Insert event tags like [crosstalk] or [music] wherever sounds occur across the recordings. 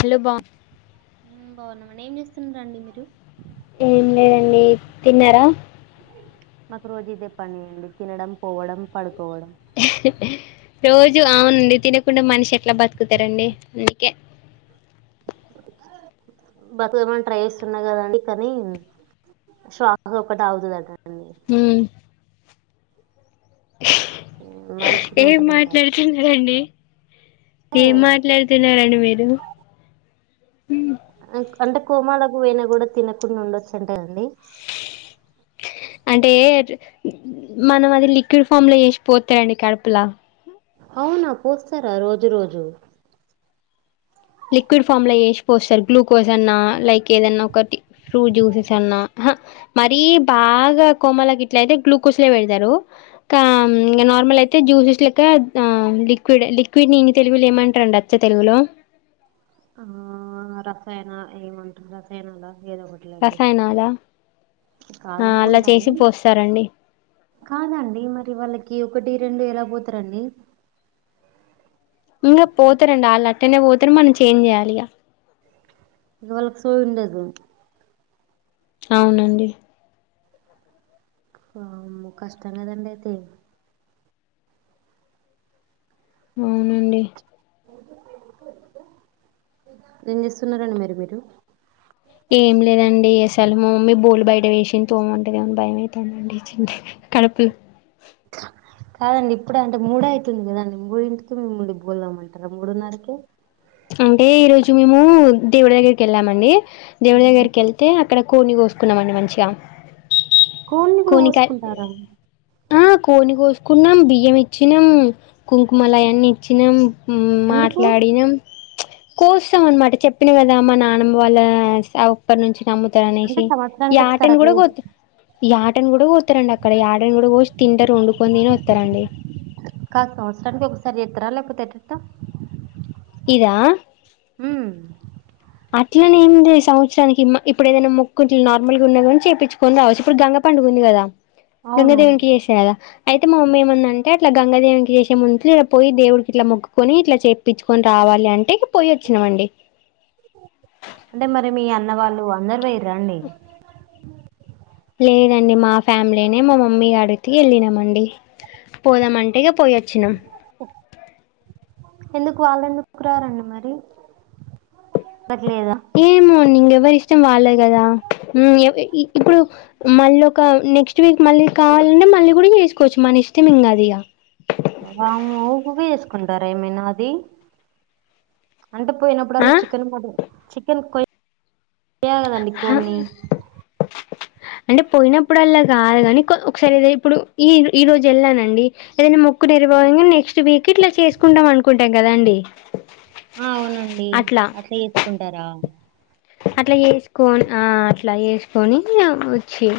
Hello బా మ్ బాగున్నమండి ఏం చేస్తున్నారండి మీరు ఏం లేదండి తిన్నరా? మాకు రోజు ఇదే పని అండి తినడం, పోవడం, పడు రోజు అవునండి తినకుండా మనిషి ఎట్ల బతుకుతరండి అందుకే బతుకమ్మని ట్రై చేస్తున్నా కదండి కనీ శ్వాస ఒకటి అగుతదట ఉమ్ ఓ ఏం మాట్లాడ్తున్నరండి ఏం మాట్లాడుతున్నరండి మీర్ ఇవు అంటే కోమలోకిపోయిన కూడా తినకుండా ఉండొచ్చు అంట కదండి అంటే మనం అది లిక్విడ్ ఫామ్ లో వేసిపోతారండి కడుపులో అవునా పోస్తారా రోజు రోజు లిక్విడ్ ఫామ్లా వేసిపోస్తారు గ్లూకోజన్న లైక్ ఏదన్నా ఒకటి ఫ్రూట్ జ్యూసెస్ అన్నా హా మరీ బాగా గా కోమాలోగిట్లయితే గ్లూకోస్లే పెడతారు కా నార్మలైతే జ్యూసెస్ లెక్క అవున్ లిక్విడ్ లిక్విడ్ని తెలుగులో ఏమంటారండి అచ్చ తెలుగులో ఆ రసాయన ఏమంటారు రసాయనాల ఏదో ఒకట్లేండి రసాయనాల ఆ అలా చేసి కాదనుకుంటాండి పోస్తారండి కాదండి మరి వాళ్ళకి ఒకటి రెండు ఎలా బోతారండి ఇంగా పోతారండి ఆల్ అట్టెనే పోతారు మనం చేంజ్ చేయాలిగా ఇది వాళ్ళకు సూ ఉండదు అవునండి వామ్మో కష్టం కదండైతే అవునండి ఏం చేస్తున్నారండి మీరు మీరు ఏం లేదండి అసలు మా మమ్మీ బోకులు బయట వేసు తోము అంటాదేమోనని బయమైతదండీ కడుపు కాదండి ఇప్పుడంటే మూడైతుంది కదండి మూడింటికి మిమ్ముల్ని బోన్లుతోమంటారా మూడున్నరకే అంటే ఈ రోజు మేము దేవుడు దగ్గరికి వెళ్ళామండి దేవుడి దగ్గరకెళ్తే అక్కడ కోడ్ని కోసుకున్నామండి మంచిగా కోడ్నీ కూడా కోనికాయ కోసుకుంటారా ఆ కోడ్ని కోసుకున్నాం బియ్యమిచ్చినం కుంకుమలయన్ని ఇచ్చినం మ్మ్ ఎందుకు మాట్లాడినం కోస్తామన్మట చెప్పినా కదా మా నానమ్మ వాళ్ళ సావుపర్ నుంచి నమ్ముత అంటే అనేసి సంవత్సరానికి ఒకసారి యాటన్ అట్లా కూడా చే- గోత్తాం యాటన్ కూడా కోత్తారండి అక్కడ యాటన్ కూడా కోసి తింటారు వండుకొని తినోత్తారండీ కాద్ సంవత్సరానికి ఒకసారి చేస్తరా లేకపోతే ఎటెట్ట ఇదా అట్లనేంలే సంవత్సరానికి మ ఇప్పుడు ఏదైనా మొక్కు ఇట్లు నార్మల్గా ఉన్నా కాని చేపిచ్చుకొని రావచ్చు ఇప్పుడు గంగ పండుగా ఉంది ఉందిగదా నిన్న అవును దేవునికి చేసిన గదా అయితే మామమ్మీ ఏమందంటే ఇట్లా గంగాదేవినికి చేసే ముందు పోయి దేవుడికి ఇట్లా మొక్కుకొని ఇట్లా చేపిచ్చుకొని రా వాలి అంటే ఇగా పోయొచ్చినామండి అంటే మరి మీ అన్న వాళ్ళు అందరూ పోయిర్రా అండి లేదండి మా ఫ్యామిలీనే మా మమ్మీ గాడికి వెళ్ళినామండి పోదామంటేనే పోయొచ్చినం ఎందుకు వాళ్లేందుకు రారండి మరి లేదా ఏమో అండి ఇంగెవరి ఇష్టం వాళ్ళది గదా మ్మ్ ఏ ఈ ఇప్పుడు మళ్ళొక నెక్స్ట్ వీక్ మళ్ళీ కాళ్ళు మళ్ళీ కూడా వేసుకోవచ్చు మన ఇష్టం ఇంగా అధిగా వామ్మో ఉకూకే చేసుకుంటారా ఏమైనా అది అంటే పోయినప్పుడల్లా చికెన్ ఆ కోడి చికెన్ కోయ్ కోయాలా కదండి కోడ్ని అంటే పోయినపుడల్లా కాదు గాని కో ఒకసారి ఏద ఇప్పుడు ఈ ఈరోజు ఎళ్ళానండి ఏదైనా మో కుదిరివగానే నెక్స్ట్ వీక్ ఇట్లా చేసుకుంటాం అనుకుంటాం కాదండి ఆ అవునండి అట్లా చేసుకుంటారా అట్లా చేసుకోన ఆ అట్లా ఏసుకొని వచ్చి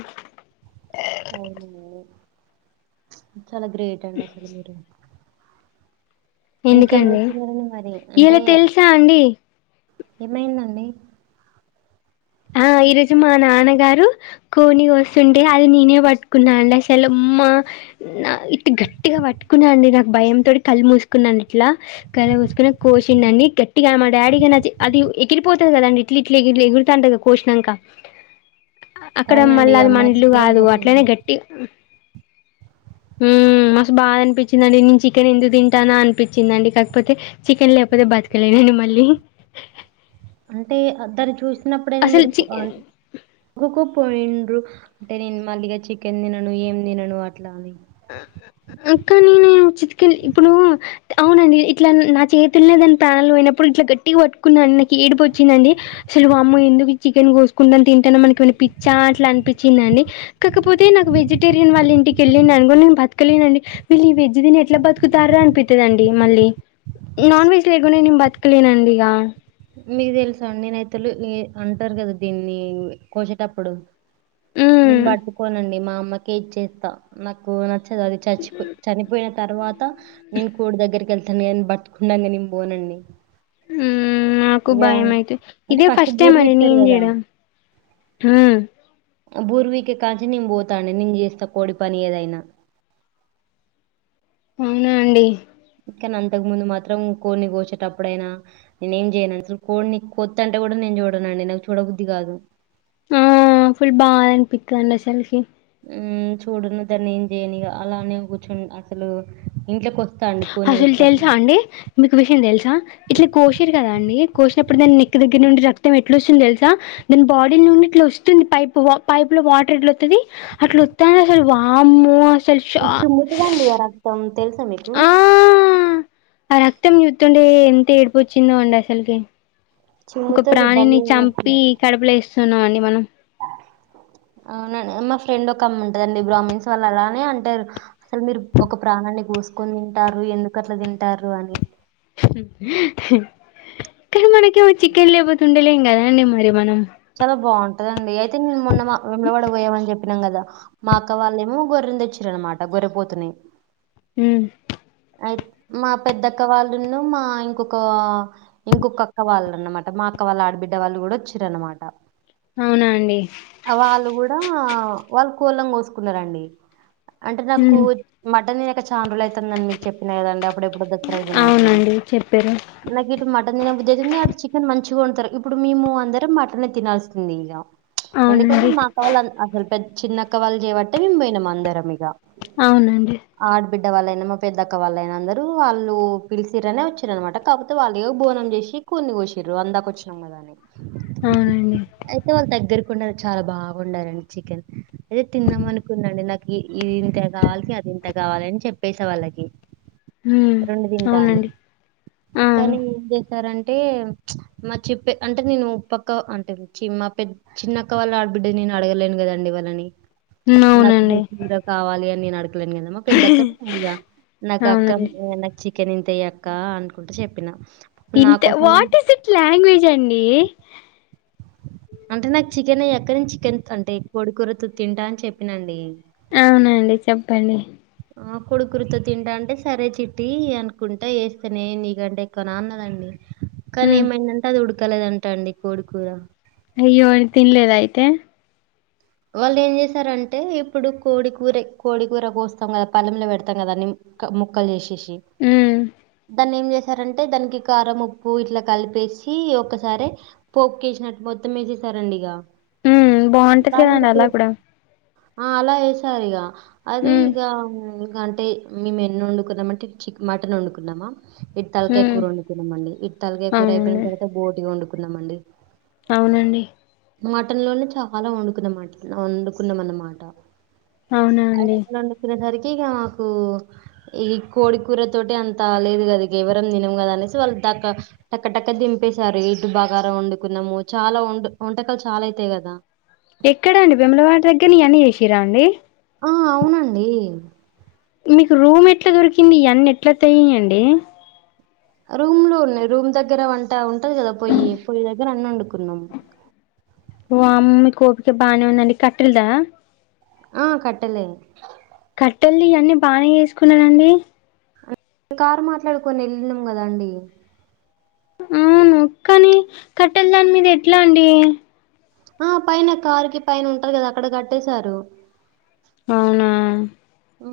అవున చాలా గ్రేట్ అండి అసలు మీరు ఇంకేం ఎందుకండి చేస్తున్నారండి మరి? అంటే ఇలా తెలుసాండి ఏమైందండి ఆ [inaudible] ఈరోజు మా నాన్నగారు కోడ్ని కోస్తుంటే అది నేనే పట్టుకున్నా అండి అసలు అమ్మా నా ఇట్ట గట్టిగా పట్టుకున్నా అండి నాకు భయం తోటి కళ్ళు మూసుకున్నాను ఇట్లా కళ్ళు మూసుకుని కోసిండండి గట్టిగా మా డాడీగా అది ఎగిరిపోతాది కదండి ఇట్లిట్లా ఎగిరి ఎగురుతాంట కోసినాంక అక్కడ అవునండి. మళ్ళా అది అమ్మ మన ఇల్లు ఘోరంగా కాదు పాపం అట్లనే గట్టి ఉమ్మ్ [inaudible] మ్మ్ మస్తు బాధ అనిపిచిందండి నేను చికెన్ ఎందుకు తింటానో అనిపిచిందండి కాకపోతే చికెన్ లేకపోతే బతకలేనం తిను మళ్లీ అంటే దాన్ని చూసినప్పుడైనా మీరు చి అం కూకూ పోయిండ్రు అంటే నేను మళ్ళీగా చికెన్ తినను ఏం తినను అట్లా అని ఆ కానీ చిత్కేన్ ఇప్పుడు అవునండి ఇట్లా నా చేతుల దాని ప్రాణాలు పోయిప్పుడు ఇ గట్టిగ పట్టు కున్నాండి నాకు ఏడుపు వచ్చిందండి అసలు వామ్మో ఎందుకు ఈ చికెన్ కోసుకోని తింటాను మనకి ఏమన్నా పిచ్చా అట్ల అని పిచ్చిందండి కాకపోతే నాకు వెజిటేరియన్ వాళ్ళ ఇంటికేళ్ళిన నేను బతకలేనండి వీళ్ళు ఈ వెజ్ తిని ఎట్లా బతుకుతారా అనిపిత్తాదండి మళ్ళీ నాన్ వెజ్ లేకుండా నేను బతకలేనండి ఇగ మీకు తెలుసాండి నైతులు అంటారు కదా దీన్ని కోసేటప్పుడు నేను మ్మ్ పట్టుకోనండి మా అమ్మకే ఇచ్చేస్తా నాకు న చ్చదు అది చచ్చిపో చపోయిన తర్వాత నేను కోడి దగ్గరికేళ్తాను గని బట్టుకున్నాంక నేను పోనండి ఉమ్మ్ నాకు ఇగ భయమైతే అంటే ఇదే ఫస్ట్ టైమ్ బూరు అండి పీకుతారు నేను కదా! చేయడం ఉమ్మ్ బూర్వీకే కాంచే నేను పోతాడి నేను చేస్తా కోడి పని ఏదైనా [inaudible] అవునా అండి కానీ అంతకు ముందు మాత్రం కోడిని కోసేటప్పుడుైనా నేను ఏం చేయను అసలు కోడిని కొత్తంటే కూడా నే చూడనండి నాకు చూడబుద్ధి కాదు ఆ ఫుల్ బాధనిపిత్తాదండి అసలుకి ఉమ్మ్ చూడును దన్ని ఏం చేయను ఇగ అలానే కూర్చుం అసలు ఇంట్లోకి వ అసలు తెలుసాండి మీకు విషయం తెలుసా ఇట్లా కోశిరు కదా అండి కోశి నప్పుడు దాని నెక్ దగ్గర నుండి రక్తం ఎట్ల వస్తుంది తెలుసా దాని బాడీ నుండి ఇట్లా వస్తుంది పై పైప్లో వాటర్ ఎట్లవత్తాది అట్ల వత్తాంది అసలు వామ్మో అస చిముతదండి ఆ రక్తం తెలుసా మీకు ఆ ఆ రక్తం చూతుంటే ఎంత ఏడుపు వచ్చిందో అండి అసలుకి ఒక చిమ్ముతుంది ప్రాణిని భలే చంపి కడుపులో ఏస్తున్నాం అండి మనం [inaudible] అవునండి మా ఫ్రెండ్ ఒక అమే ఉంటదండి బ్రాహ్మన్స్ వాళ్ళు అలానే అంటరు అసలు మీరు ఒక ప్రాణాని కోసుకొని తింటారు ఎందుకట్లా తింటారు అని [inaudible] కానీ మనక ఏమో చికెన్ లేపోతుండేలేం కదండి మరి మనం చాలా బాగుంటదండి అయితే నేను మొన్న వేములవాడ పోయామని చెప్పినం కదా మా అక్క వాళ్ళేమో గొర్రె తెచ్చిరనమాట గొర్రెపోతుని ఉమ్ అయి మా పెద్దక్క వాళ్ళును మా ఇంకొక ఇంకొక అక్క వాళ్ళున్నమాట మా అక్క వాళ్ళ ఆడబిడ్డ వాళ్ళు కూడా వచ్చారునమాట అవునా అండి వాళ్ళు కూడా వాళ్ళు కోళ్లను కోసుకున్నారంండి అంటే నాకు ఉమ్ మటన్నుక చాలా రోజులు అవుతుంది అవుతుందని మీకు చెప్పినాయి కదండి అప్పుడెప్పుడో తగిలాను అవునండి చెప్పారు నాకెప్పుడూ మటన్ తినబుద్ధి అయితుంది అడా చికెన్ మంచి గా వండుతారు ఇప్పుడు మీము అందర మటన్ తినాల్సింది ఇక ఎందుకంటే అవునండి మా అక్క వాళ్ళు అసలు ద్ద చిన్నక్క వాళ్లు చేయబట్టే మేమ్ పోయినాం అందరం ఇక అవునండి వాళ్ళు ఎన్ పెద్దక్క వాళ్ళుయినందరూ వాళ్ళు పిలిసిరనే వచ్చారునమాట కాకపోతే వాళ్ళు బోనం చేసి కొని కోసారు రూ అందాక వచ్చినాం కదా అని అవునండి అయితే వాళ్ళ దగ్గరకు వండారు చాలా బా వండరండి చికెన్ అయితే తిన్నామ అనుకున్నానండి నాకు ఇది ఇంత కావాలి అది ఇంత కావాలి అని చెప్పేసే వాళ్ళకి ఉమ్ రెండు తింటా అని అవునండి ఆ, కానీ ఏం చేశారంటే మా చెప్పే అంటే నేను పక్క అంటే చి మాపెద్ద చిన్నక్క వాళ్ళు ఆడబిడ్డని నేను అడగలేను కదండి వాళ్ళని ఉమ్, నాకు అవునండి కూర కావాలి అని నేను అడగలేను కదమ్మా పెద్దక్కనీ అడిగా నాకు అక్క అవునండి నాకు చికెన్ ఇంతయ అక్క అనుకుంటా చెప్పినా ఇంత వాట్ ఇస్ ఇట్ లాంగ్వేజ్ అండి అంటే నాకు చికెన్ ఏయి అక్క నేన్ చికెన్ అంటే కోడికూరతో తింటా అని చెప్పినండి అవునండి చెప్పండి ఆ కోడికూరతో తింటా అంటే సరే చిట్టి అనుకుంటే వేస్తేనే నీకంటే ఎక్కువ నాన్నదండి కానీ ఉమ్, ఏమైందంటే అది ఉడకలేదంటా అండి కోడి కూర అయ్యో మరి తినలేదా అయితే వాళ్ళు ఏం చేసారంటే ఇప్పుడు కోడికూర కోడికూర కోస్తాం కదా పళ్లెంలో పెడతాం కదా క్ ముక్కలు చేసేసి ఉమ్, దాన్ని ఏం చే టే దానికి కారం ఉప్పు ఇట్లా కలిపేసి ఒకసారి పోప్పుకేసినట్టు మొత్తం వే సరండి ఇక ఉమ్, బాగుంటది దాన్ని కదండి అలా ఉడకబెట్- కూడా ఆ అలా ఏసారు ఇగ అది ఉమ్, ఇక అంటే మేము ఎన్నుకున్నామంటే అంటే చికె మటన్ వండుకుంనమ ఇటు తలకాయ ఉమ్, కూర వండుకున్నాంమండి ఇటు తలకాయ కూర అయిపోయిన అవునండి తర్వాత బోటి వండుకున్నాంమండి అవునండి మటన్ లోనే చాలా వండుకున్నన్నమాట వండుకున్నాం అన్నమాట అవునా అయి అండి రెండు వండుకున్నసరికి ఇక మాకు ఈ కోడికూర తోటి అంతాలేదు కదా ఇక ఎవరం తినంకదా అనేసి వాళ్ళు ద టక్క టక్క దిం పేశారు ఇడ్టు బాగార వండుకున్నాము చాలా వం వంటకాలు చాలా అయితాయి కదా ఎక్కడండి వేములవాడ దగ్గర ఈ అన్ని చేసిరా అండి ఆ అవునండి మీకు రూమ్ ఎట్ల దొరికింది ఇయన్ని ఎట్ల ఒత్యయండి రూమ్ లో ఉన్నాయి రూమ్ దగ్గర వంట ఉంటది కదా పొయ్యి పొయ్యి దగ్గర అన్ని వండుకున్నాము ఓ అమ్మీ కోపిక బానే ఉందండి కట్టెలదా ఆ కట్టలదే కట్టెలి ఇయన్నీ బానే చేసుకున్నానండి కారు మాట్లాడుకొని వెళ్ళినం కదండి ఊను కాని కట్టెల దాని మీద ఎట్లా అండి ఆ పైన కారుకి పైన ఉంటది కదా అక్కడ కట్టేశారు అవునా ఊ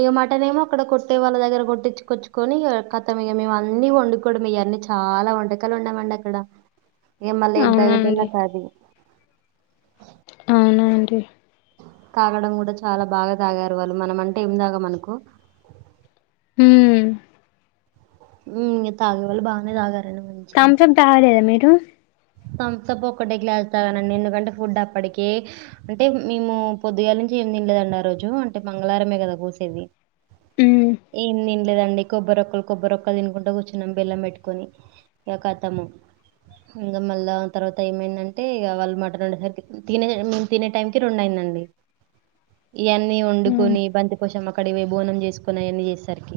ఇక మటన్ ఏమో అక్కడ కొట్టే వాళ్ళ దగ్గర కొట్టిచ్చుకొచ్చుకొని ఇగ కతం ఇగ మేము అన్ని వండుకోవడం ఇయ వన్నీ చాలా వంటకాలు ఉండమండి అక్కడ ఇ మళ్ళీ అవునా తాగేటలా అండి కాది అవున అండి తాగడం కూడా చాలా బాగా తాగారు వాళ్ళు మనమంటే ఏం తాగ మనకొ ఉ ఇ తాగే వాళ్లు బానే తాగరు థంసప్ తాలేదా మీరు తంసపు ఒక్కటేకి గ్లాస్ లేస్తానండి ఎందుకంటే ఫుడ్ అప్పటికి అంటే మేము పొద్దుగాల నుంచి ఏ తినలేదండి ఆరోజు అంటే మంగళారమే కదా కోసేది ఉమ్ ఏం ని లేదండి కొబ్బరిరొక్కలు కొబ్బరిరొక్క తినుకుంటా కూర్చున్నాం బెల్లం పెట్కొని కథము ఇంకా మళ్ళా తర్వాత ఏమైందంటే ఇగ వాళ్ళు మటన్ వండేసరికి తినే మేము తినే టైం కి రెండు అయిందండి ఇయన్నీ ఉమ్ వండుకొని బంతి కోశం అక్కడికి పోయి బోనం చేసుకొని అవన్నీ చేసేసరికి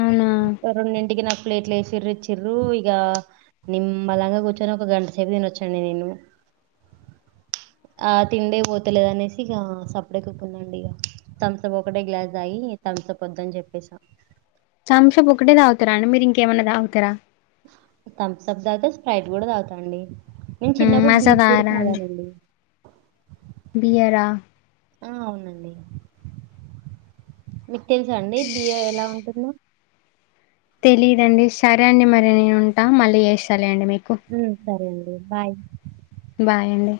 అవునా రెండి ఇంటికి నాకు ప్లేట్లు వేసిరు ఇచ్చిర్రు ఇగ నిమ్మల్లంగా కూర్చొని ఒక గంట సేపు తినొచ్చండి నేను ఆ తిండే పోతలేదనేసి ఇగ సప్పుడ ఎక్కుదండి ఇక థంసప్ ఒకటే గ్లాస్ దాగి థంసప్ ఒద్దని చెప్పేసా తంషాప్ ఒకటే తాగుతారా అండి మీరు ఇంకేమైన్నా తాగుతారా థమ్స్ అప్ తాగితే స్ప్రైట్ కూడా తాగుతా అండి నేను ఉమ్ చిన్నప్పుడు మజా బీట్ కూడా తాగరా అండి తాగానండి బియరా ఆ అవునండి మీకు తెలుసా అండి బియ్య ఎలా ఉంటుందో తెలీదండి సరే అండి మరి నేను ఉంటా మళ్ళీ చేస్తాల అండి మీకు ఉ సరే అండి బాయ్ బాయండి